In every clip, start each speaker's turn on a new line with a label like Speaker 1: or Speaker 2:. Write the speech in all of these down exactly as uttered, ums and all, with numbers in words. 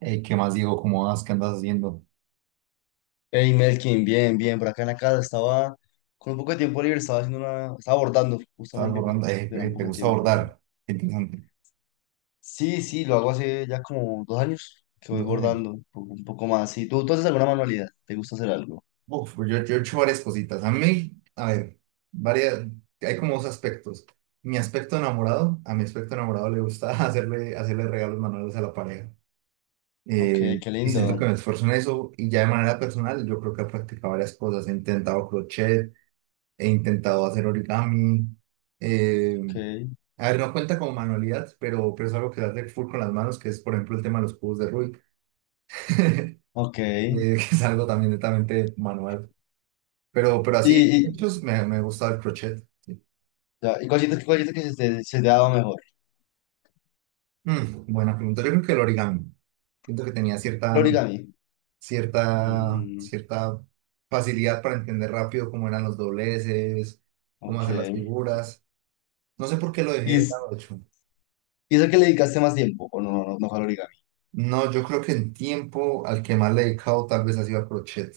Speaker 1: Eh, ¿qué más, Diego? ¿Cómo vas? ¿Qué andas haciendo?
Speaker 2: Hey Melkin, bien, bien, por acá en la casa estaba con un poco de tiempo libre, estaba haciendo una, estaba abordando
Speaker 1: ¿Estabas
Speaker 2: justamente que
Speaker 1: bordando? Eh,
Speaker 2: tenía
Speaker 1: eh,
Speaker 2: un
Speaker 1: ¿te
Speaker 2: poco de
Speaker 1: gusta
Speaker 2: tiempo libre.
Speaker 1: bordar? Qué interesante.
Speaker 2: Sí, sí, lo hago hace ya como dos años que voy
Speaker 1: Dos años.
Speaker 2: bordando un poco, un poco más. Sí, ¿tú, tú haces alguna manualidad? ¿Te gusta hacer algo?
Speaker 1: Uf, pues yo, yo he hecho varias cositas. A mí, a ver, varias, hay como dos aspectos. Mi aspecto enamorado, a mi aspecto enamorado le gusta hacerle, hacerle regalos manuales a la pareja.
Speaker 2: Ok,
Speaker 1: Eh,
Speaker 2: qué
Speaker 1: y siento
Speaker 2: lindo.
Speaker 1: que me esfuerzo en eso. Y ya de manera personal, yo creo que he practicado varias cosas. He intentado crochet, he intentado hacer origami. eh,
Speaker 2: Ok,
Speaker 1: A ver, no cuenta como manualidad, pero, pero es algo que se hace full con las manos, que es, por ejemplo, el tema de los cubos de Rubik, eh,
Speaker 2: ok. ¿Y,
Speaker 1: que es algo también netamente manual. Pero, pero así,
Speaker 2: y,
Speaker 1: hechos, me, me gusta el crochet. Sí.
Speaker 2: ya, ¿y cuál sientes, cuál sientes que se te, se te ha dado mejor?
Speaker 1: Mm, buena pregunta. Yo creo que el origami. Siento que tenía
Speaker 2: El
Speaker 1: cierta,
Speaker 2: origami.
Speaker 1: cierta,
Speaker 2: Mm,
Speaker 1: cierta facilidad para entender rápido cómo eran los dobleces, cómo
Speaker 2: ok.
Speaker 1: hacer las figuras. No sé por qué lo
Speaker 2: ¿Y,
Speaker 1: dejé de
Speaker 2: es-
Speaker 1: lado, de hecho.
Speaker 2: y es el que le dedicaste más tiempo? ¿O no, no, no fue al origami?
Speaker 1: No, yo creo que en tiempo al que más le he dedicado tal vez ha sido a crochet.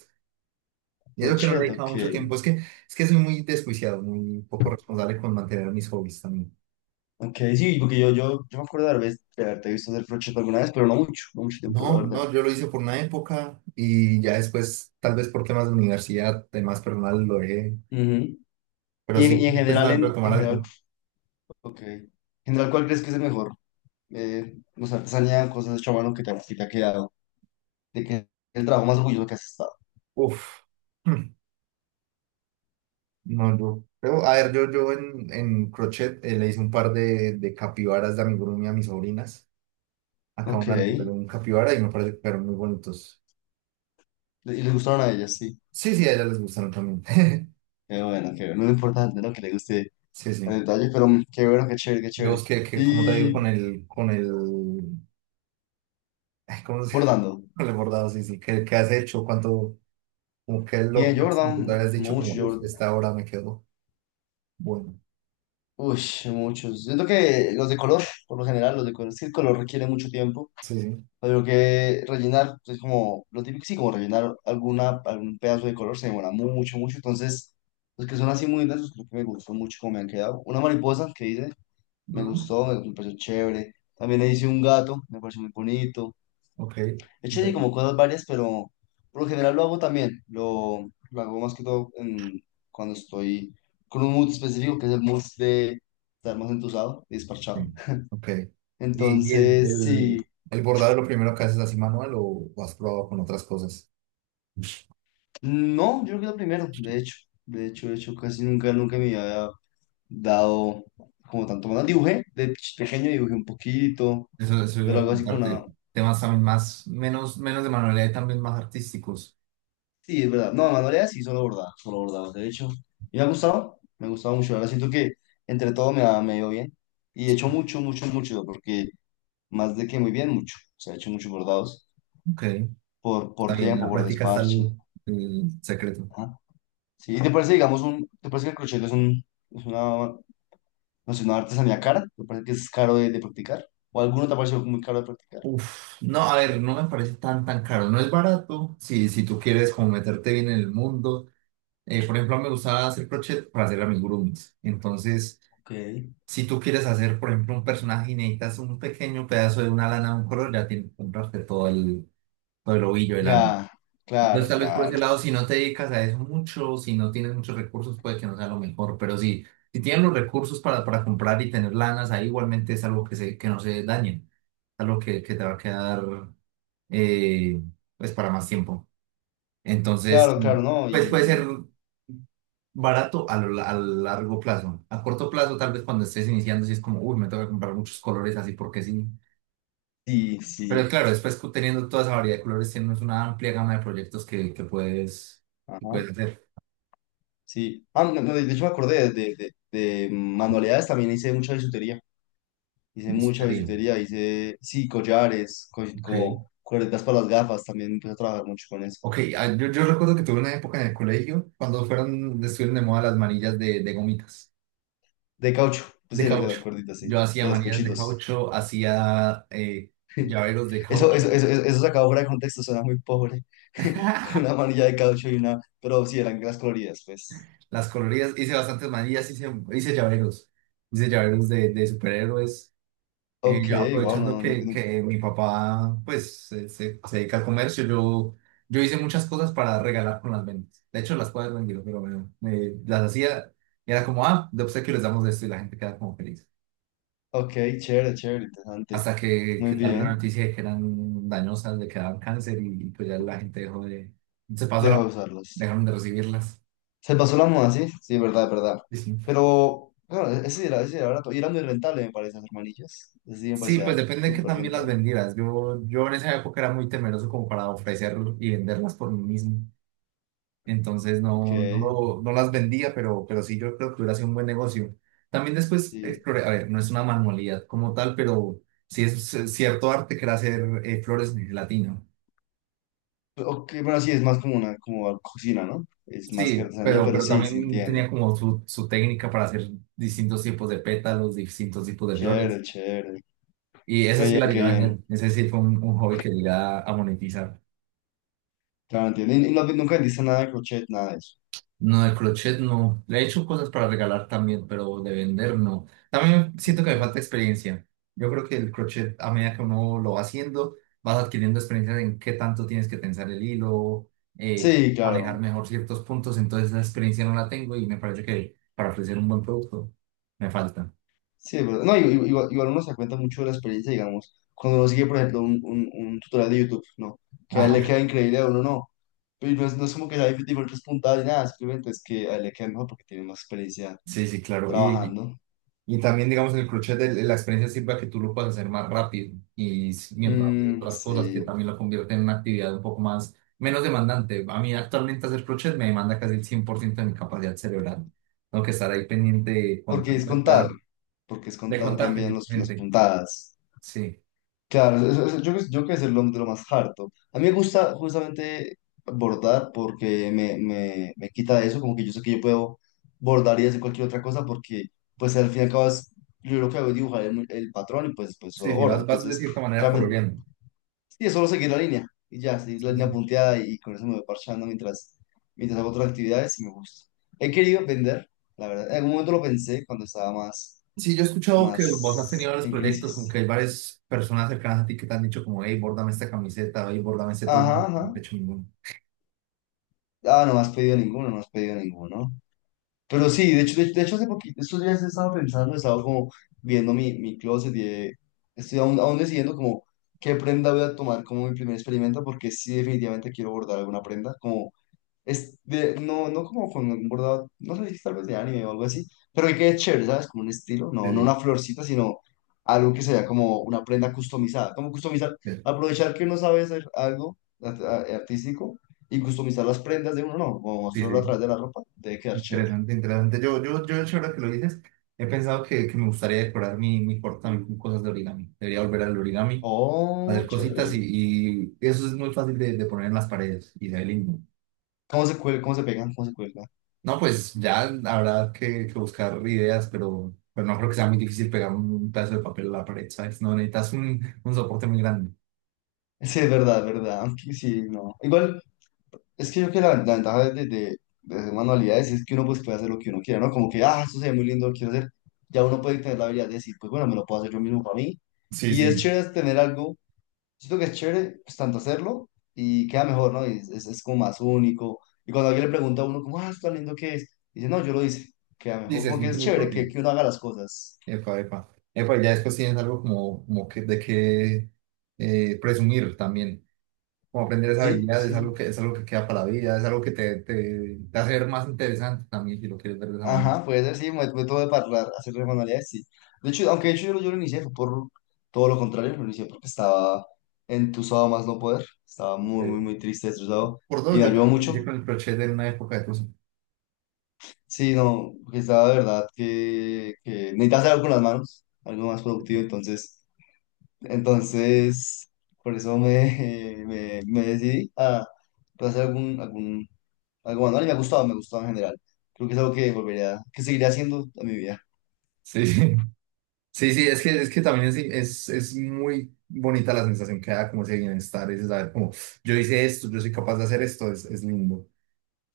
Speaker 1: Yo creo que no le he
Speaker 2: Crochet,
Speaker 1: dedicado mucho
Speaker 2: ok.
Speaker 1: tiempo. Es que, es que soy muy desjuiciado, muy poco responsable con mantener mis hobbies también.
Speaker 2: Ok, sí, porque yo, yo, yo me acuerdo de haber ves- de haberte visto hacer crochet alguna vez, pero no mucho, no mucho tiempo, la
Speaker 1: No,
Speaker 2: verdad.
Speaker 1: no, yo lo hice por una época y ya después, tal vez por temas de universidad, temas personales, lo dejé.
Speaker 2: Ujú.
Speaker 1: Pero
Speaker 2: Y, en,
Speaker 1: sí,
Speaker 2: y en
Speaker 1: he
Speaker 2: general,
Speaker 1: pensado en
Speaker 2: en,
Speaker 1: retomar
Speaker 2: en general,
Speaker 1: algo.
Speaker 2: ok. En general, ¿cuál crees que es el mejor? Eh, no sé, artesanía, cosas de a mano que te, que te ha quedado. De qué el trabajo más orgulloso que has estado.
Speaker 1: Uf, hmm, no, yo. Pero, a ver, yo, yo en, en crochet eh, le hice un par de, de capibaras de amigurumi a mis sobrinas. Acá
Speaker 2: Ok.
Speaker 1: una de
Speaker 2: Y
Speaker 1: un capibara y me parece que fueron muy bonitos.
Speaker 2: les gustaron a ellas, sí.
Speaker 1: Sí, sí, a ellas les gustaron también.
Speaker 2: Qué bueno, qué bueno. Lo importante, ¿no? Que les guste
Speaker 1: Sí,
Speaker 2: el
Speaker 1: sí.
Speaker 2: detalle, pero mm, qué bueno, qué chévere, qué
Speaker 1: Yo
Speaker 2: chévere.
Speaker 1: busqué que, como te digo, con
Speaker 2: Y
Speaker 1: el, con el, ay, ¿cómo se
Speaker 2: bordando.
Speaker 1: con el bordado? Sí, sí, ¿qué, qué has hecho? ¿Cuánto, como qué es lo
Speaker 2: Bien, yo
Speaker 1: máximo
Speaker 2: bordaba
Speaker 1: que te habías dicho?
Speaker 2: mucho,
Speaker 1: Como, uff,
Speaker 2: yo
Speaker 1: esta hora me quedó. Bueno,
Speaker 2: Uy, muchos. Siento que los de color, por lo general, los de color, es que el color requiere mucho tiempo.
Speaker 1: sí, sí.
Speaker 2: Pero que rellenar, es como lo típico, sí, como rellenar alguna, algún pedazo de color se demora mucho, mucho. Entonces, los que son así muy intensos, creo que me gustó mucho cómo me han quedado. Una mariposa que hice, me
Speaker 1: Mm,
Speaker 2: gustó, me, me pareció chévere. También le hice un gato, me pareció muy bonito.
Speaker 1: ok,
Speaker 2: De hecho, sí,
Speaker 1: pero,
Speaker 2: como cosas varias, pero por lo general lo hago también. Lo, lo hago más que todo en- cuando estoy con un mood específico, que es el mood de estar más entusado y
Speaker 1: sí,
Speaker 2: desparchado.
Speaker 1: ok. ¿Y, y el,
Speaker 2: Entonces, sí,
Speaker 1: el, el bordado es lo primero que haces así manual o, o has probado con otras cosas?
Speaker 2: no, yo creo que lo primero, de hecho, de hecho, de hecho, casi nunca, nunca me había dado como tanto más. Dibujé, de ch- pequeño dibujé un poquito,
Speaker 1: Eso, eso iba
Speaker 2: pero
Speaker 1: a
Speaker 2: algo así como una,
Speaker 1: preguntarte. Temas también más, menos, menos de manualidad y también más artísticos.
Speaker 2: sí, es verdad. No, manualidades sí, solo bordado, solo bordado. De hecho, y me ha gustado, me ha gustado mucho. Ahora siento que entre todo me ha, me ha ido bien. Y he hecho mucho, mucho, mucho, porque más de que muy bien, mucho. O sea, he hecho muchos bordados
Speaker 1: Ok,
Speaker 2: por,
Speaker 1: está
Speaker 2: por
Speaker 1: bien, en
Speaker 2: tiempo,
Speaker 1: la
Speaker 2: por
Speaker 1: práctica está
Speaker 2: desparche.
Speaker 1: el el secreto.
Speaker 2: Ajá. Sí, ¿y te parece, digamos, un, te parece que el crochet es un, es una, no sé, una artesanía cara? ¿Te parece que es caro de, de practicar? ¿O alguno te ha parecido muy caro de practicar?
Speaker 1: Uf, no, a ver, no me parece tan tan caro, no es barato, si, si tú quieres como meterte bien en el mundo, eh, por ejemplo, a mí me gusta hacer crochet para hacer amigurumis, entonces,
Speaker 2: Ok.
Speaker 1: si tú quieres hacer, por ejemplo, un personaje y necesitas un pequeño pedazo de una lana de un color, ya tienes que comprarte todo el, todo el ovillo de lana.
Speaker 2: Ya,
Speaker 1: Entonces,
Speaker 2: claro,
Speaker 1: tal vez por ese
Speaker 2: claro.
Speaker 1: lado, si no te dedicas a eso mucho, si no tienes muchos recursos, puede que no sea lo mejor, pero sí, si tienes los recursos para, para comprar y tener lanas, ahí igualmente es algo que, se, que no se dañen, algo que, que te va a quedar eh, pues para más tiempo. Entonces,
Speaker 2: Claro, claro, no.
Speaker 1: pues puede
Speaker 2: Y
Speaker 1: ser barato a, lo- a largo plazo. A corto plazo, tal vez cuando estés iniciando, si es como, uy, me tengo que comprar muchos colores así porque sí.
Speaker 2: sí,
Speaker 1: Pero
Speaker 2: sí.
Speaker 1: claro, después cu- teniendo toda esa variedad de colores, tienes una amplia gama de proyectos que, que puedes, que
Speaker 2: Ajá.
Speaker 1: puedes hacer.
Speaker 2: Sí. Ah, no, no, de hecho me acordé de, de, de mm, manualidades, también hice mucha bisutería. Hice
Speaker 1: Listo,
Speaker 2: mucha
Speaker 1: te digo.
Speaker 2: bisutería, hice, sí, collares, co-
Speaker 1: Ok.
Speaker 2: como cuerdas para las gafas, también empecé a trabajar mucho con eso.
Speaker 1: Ok, ah, yo, yo recuerdo que tuve una época en el colegio cuando fueron, estuvieron de moda las manillas de, de gomitas.
Speaker 2: De caucho, pues
Speaker 1: De
Speaker 2: sí, las de las
Speaker 1: caucho.
Speaker 2: cuerditas, sí,
Speaker 1: Yo hacía
Speaker 2: de los
Speaker 1: manillas de
Speaker 2: cochitos.
Speaker 1: caucho, hacía eh, llaveros de
Speaker 2: Eso, eso,
Speaker 1: caucho,
Speaker 2: eso, eso eso sacado fuera de contexto, suena muy pobre. Una manilla de caucho y una, pero sí, eran las coloridas, pues.
Speaker 1: las coloridas, hice bastantes manillas, hice, hice llaveros, hice llaveros de, de superhéroes. Eh,
Speaker 2: Ok,
Speaker 1: yo
Speaker 2: wow,
Speaker 1: aprovechando
Speaker 2: no, no,
Speaker 1: que,
Speaker 2: no.
Speaker 1: que mi papá pues se, se- se dedica al comercio, yo, yo hice muchas cosas para regalar con las ventas. De hecho, las puedes vender, pero bueno, eh, las hacía, y era como, ah, de obsequio les damos esto y la gente queda como feliz.
Speaker 2: Ok, chévere, chévere, interesante.
Speaker 1: Hasta que,
Speaker 2: Muy
Speaker 1: que salió una
Speaker 2: bien,
Speaker 1: noticia de que eran dañosas, de que daban cáncer y, y pues ya la gente dejó de. Se pasó
Speaker 2: deja
Speaker 1: la.
Speaker 2: de usarlas.
Speaker 1: Dejaron de recibirlas.
Speaker 2: Se pasó la moda, sí, sí, verdad, verdad.
Speaker 1: Sí, sí.
Speaker 2: Pero, claro, e-, ese sí era, ese sí era, barato. Y era muy rentable, me parece, hacer manillas. Ese sí me
Speaker 1: Sí, pues
Speaker 2: parecía
Speaker 1: depende de que
Speaker 2: súper
Speaker 1: también las
Speaker 2: rentable.
Speaker 1: vendieras. Yo, yo en esa época era muy temeroso como para ofrecer y venderlas por mí mismo. Entonces
Speaker 2: Ok,
Speaker 1: no, no, lo- no las vendía, pero, pero sí yo creo que hubiera sido un buen negocio. También después
Speaker 2: sí.
Speaker 1: exploré, a ver, no es una manualidad como tal, pero sí es cierto arte que era hacer eh, flores en gelatina.
Speaker 2: Ok, bueno, sí, es más como una como cocina, ¿no? Es más que
Speaker 1: Sí,
Speaker 2: artesanía,
Speaker 1: pero,
Speaker 2: pero
Speaker 1: pero
Speaker 2: sí, sí
Speaker 1: también
Speaker 2: entiendo.
Speaker 1: tenía como su, su técnica para hacer distintos tipos de pétalos, distintos tipos de flores.
Speaker 2: Chévere, chévere.
Speaker 1: Y esa
Speaker 2: Qué
Speaker 1: sí
Speaker 2: bien,
Speaker 1: la llegué
Speaker 2: qué
Speaker 1: a
Speaker 2: bien.
Speaker 1: hacer. Ese sí fue un, un hobby que llegué a, a monetizar.
Speaker 2: Claro, entiendo. Y, y no- nunca vendiste nada de crochet, nada de eso.
Speaker 1: No, el crochet no. Le he hecho cosas para regalar también, pero de vender no. También siento que me falta experiencia. Yo creo que el crochet, a medida que uno lo va haciendo, vas adquiriendo experiencia en qué tanto tienes que tensar el hilo, eh,
Speaker 2: Sí,
Speaker 1: manejar
Speaker 2: claro.
Speaker 1: mejor ciertos puntos. Entonces esa experiencia no la tengo y me parece que para ofrecer un buen producto me falta.
Speaker 2: Sí, es verdad. No, igu- igu- igual, igual uno se da cuenta mucho de la experiencia, digamos, cuando uno sigue, por ejemplo, un, un, un tutorial de YouTube, ¿no? Que a él le
Speaker 1: Ajá,
Speaker 2: queda increíble, a uno no. Pero no es, no es como que sea diferentes puntadas ni nada, simplemente es que a él le queda mejor porque tiene más experiencia
Speaker 1: sí, sí, claro. Y,
Speaker 2: trabajando.
Speaker 1: y también, digamos, en el crochet el- la experiencia sirve a que tú lo puedas hacer más rápido y s- mientras de
Speaker 2: Mm,
Speaker 1: otras cosas que
Speaker 2: sí,
Speaker 1: también lo convierten en una actividad un poco más, menos demandante. A mí actualmente hacer crochet me demanda casi el cien por ciento de mi capacidad cerebral. Tengo que estar ahí pendiente de contar,
Speaker 2: porque es
Speaker 1: de
Speaker 2: contar,
Speaker 1: dar-
Speaker 2: porque es
Speaker 1: de
Speaker 2: contar
Speaker 1: contar
Speaker 2: también los, las
Speaker 1: principalmente.
Speaker 2: puntadas.
Speaker 1: Sí,
Speaker 2: Claro, eso- eso- yo, creo- yo creo que es de lo, de lo más harto. A mí me gusta justamente bordar porque me, me, me quita eso, como que yo sé que yo puedo bordar y hacer cualquier otra cosa porque pues al fin y al cabo es- yo lo que hago es dibujar el, el patrón y pues, pues solo
Speaker 1: sí, sí,
Speaker 2: bordo.
Speaker 1: vas, vas de
Speaker 2: Entonces,
Speaker 1: cierta manera
Speaker 2: realmente,
Speaker 1: coloreando.
Speaker 2: sí, es solo seguir la línea y ya, seguir la
Speaker 1: Sí,
Speaker 2: línea
Speaker 1: sí.
Speaker 2: punteada y con eso me voy parchando mientras, mientras hago otras actividades y me gusta. He querido vender, la verdad. En algún momento lo pensé cuando estaba más,
Speaker 1: Sí, yo he escuchado que vos has tenido
Speaker 2: más
Speaker 1: varios
Speaker 2: en
Speaker 1: proyectos, como que
Speaker 2: crisis.
Speaker 1: hay varias personas cercanas a ti que te han dicho como, hey, bórdame esta camiseta, hey, bórdame este todo, no
Speaker 2: Ajá, ajá.
Speaker 1: he hecho ninguno.
Speaker 2: Ah, no me has pedido ninguno, no has pedido ninguno. Pero sí, de hecho, de, de hecho hace poquito, estos días he estado pensando, he estado como viendo mi, mi closet y he- estoy aún, aún decidiendo como qué prenda voy a tomar como mi primer experimento, porque sí definitivamente quiero bordar alguna prenda, como es de, no, no como con un bordado, no sé, tal vez de anime o algo así, pero que quede chévere, ¿sabes? Como un estilo, no, no
Speaker 1: Sí,
Speaker 2: una florcita, sino algo que sea como una prenda customizada. Como customizar,
Speaker 1: sí,
Speaker 2: aprovechar que uno sabe hacer algo art- a- artístico y customizar las prendas de uno, no, o mostrarlo a
Speaker 1: sí,
Speaker 2: través de la ropa, debe quedar chévere.
Speaker 1: interesante, interesante. Yo, yo, yo, de hecho, ahora que lo dices, he pensado que, que me gustaría decorar mi, mi cuarto también con cosas de origami. Debería volver al origami,
Speaker 2: Oh,
Speaker 1: hacer cositas
Speaker 2: chévere.
Speaker 1: y, y eso es muy fácil de, de poner en las paredes y se ve lindo.
Speaker 2: ¿Cómo se cuelga, cómo se pegan, cómo se cuelga?
Speaker 1: No, pues ya habrá que, que buscar ideas, pero, pero no creo que sea muy difícil pegar un, un pedazo de papel a la pared, ¿sabes? No necesitas un, un soporte muy grande.
Speaker 2: Sí, es verdad, es verdad. Aunque sí, no. Igual. Es que yo creo que la, la ventaja de, de, de hacer manualidades es que uno pues puede hacer lo que uno quiera, ¿no? Como que, ah, esto se ve muy lindo, lo quiero hacer. Ya uno puede tener la habilidad de decir, pues bueno, me lo puedo hacer yo mismo para mí.
Speaker 1: Sí,
Speaker 2: Y es
Speaker 1: sí.
Speaker 2: chévere tener algo, siento que es chévere, pues tanto hacerlo y queda mejor, ¿no? Y es, es, es como más único. Y cuando alguien le pregunta a uno, como, ah, esto tan lindo que es, dice, no, yo lo hice, queda
Speaker 1: Sí,
Speaker 2: mejor.
Speaker 1: se
Speaker 2: Como que es
Speaker 1: siente muy
Speaker 2: chévere que,
Speaker 1: propio.
Speaker 2: que uno haga las cosas.
Speaker 1: Epa, epa. Epa, ya después tienes algo como, como que, de que eh, presumir también. Como aprender esa
Speaker 2: Sí,
Speaker 1: habilidad es algo
Speaker 2: sí.
Speaker 1: que, es algo que queda para la vida, es algo que te, te, te hace ver más interesante también si lo quieres ver de esa manera.
Speaker 2: Ajá, puede ser, sí, me método de parlar, hacer de manualidades, sí. De hecho, aunque de hecho yo, lo- yo lo inicié, fue por todo lo contrario, lo inicié porque estaba entusado más no poder, estaba muy, muy,
Speaker 1: Ok.
Speaker 2: muy triste, estresado,
Speaker 1: Por
Speaker 2: y
Speaker 1: dos,
Speaker 2: me
Speaker 1: yo
Speaker 2: ayudó
Speaker 1: también inicié
Speaker 2: mucho.
Speaker 1: con el crochet en una época de cosas.
Speaker 2: Sí, no, porque estaba de verdad que, que necesitaba hacer algo con las manos, algo más productivo, entonces, entonces, por eso me, me, me decidí a pues, hacer algún, algún, algo manual, y me ha gustado, me ha gustado en general. Creo que es algo que volvería, que seguiré haciendo en mi vida.
Speaker 1: Sí, sí, sí, sí, es que, es que también es, es, es muy bonita la sensación que da como ese bienestar, ese saber como yo hice esto, yo soy capaz de hacer esto, es, es lindo.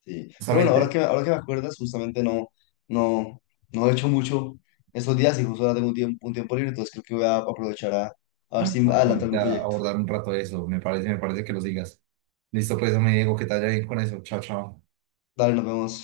Speaker 2: Sí, pero bueno, ahora
Speaker 1: Justamente
Speaker 2: que, ahora que me acuerdas, justamente no, no, no he hecho mucho estos días y justo ahora tengo un tiempo, un tiempo libre, entonces creo que voy a aprovechar a, a
Speaker 1: a,
Speaker 2: ver si
Speaker 1: a
Speaker 2: adelanto
Speaker 1: ponerte
Speaker 2: algún
Speaker 1: a
Speaker 2: proyecto.
Speaker 1: abordar un rato eso, me parece, me parece que lo sigas. Listo, pues, me digo que te vaya bien con eso. Chao, chao.
Speaker 2: Dale, nos vemos.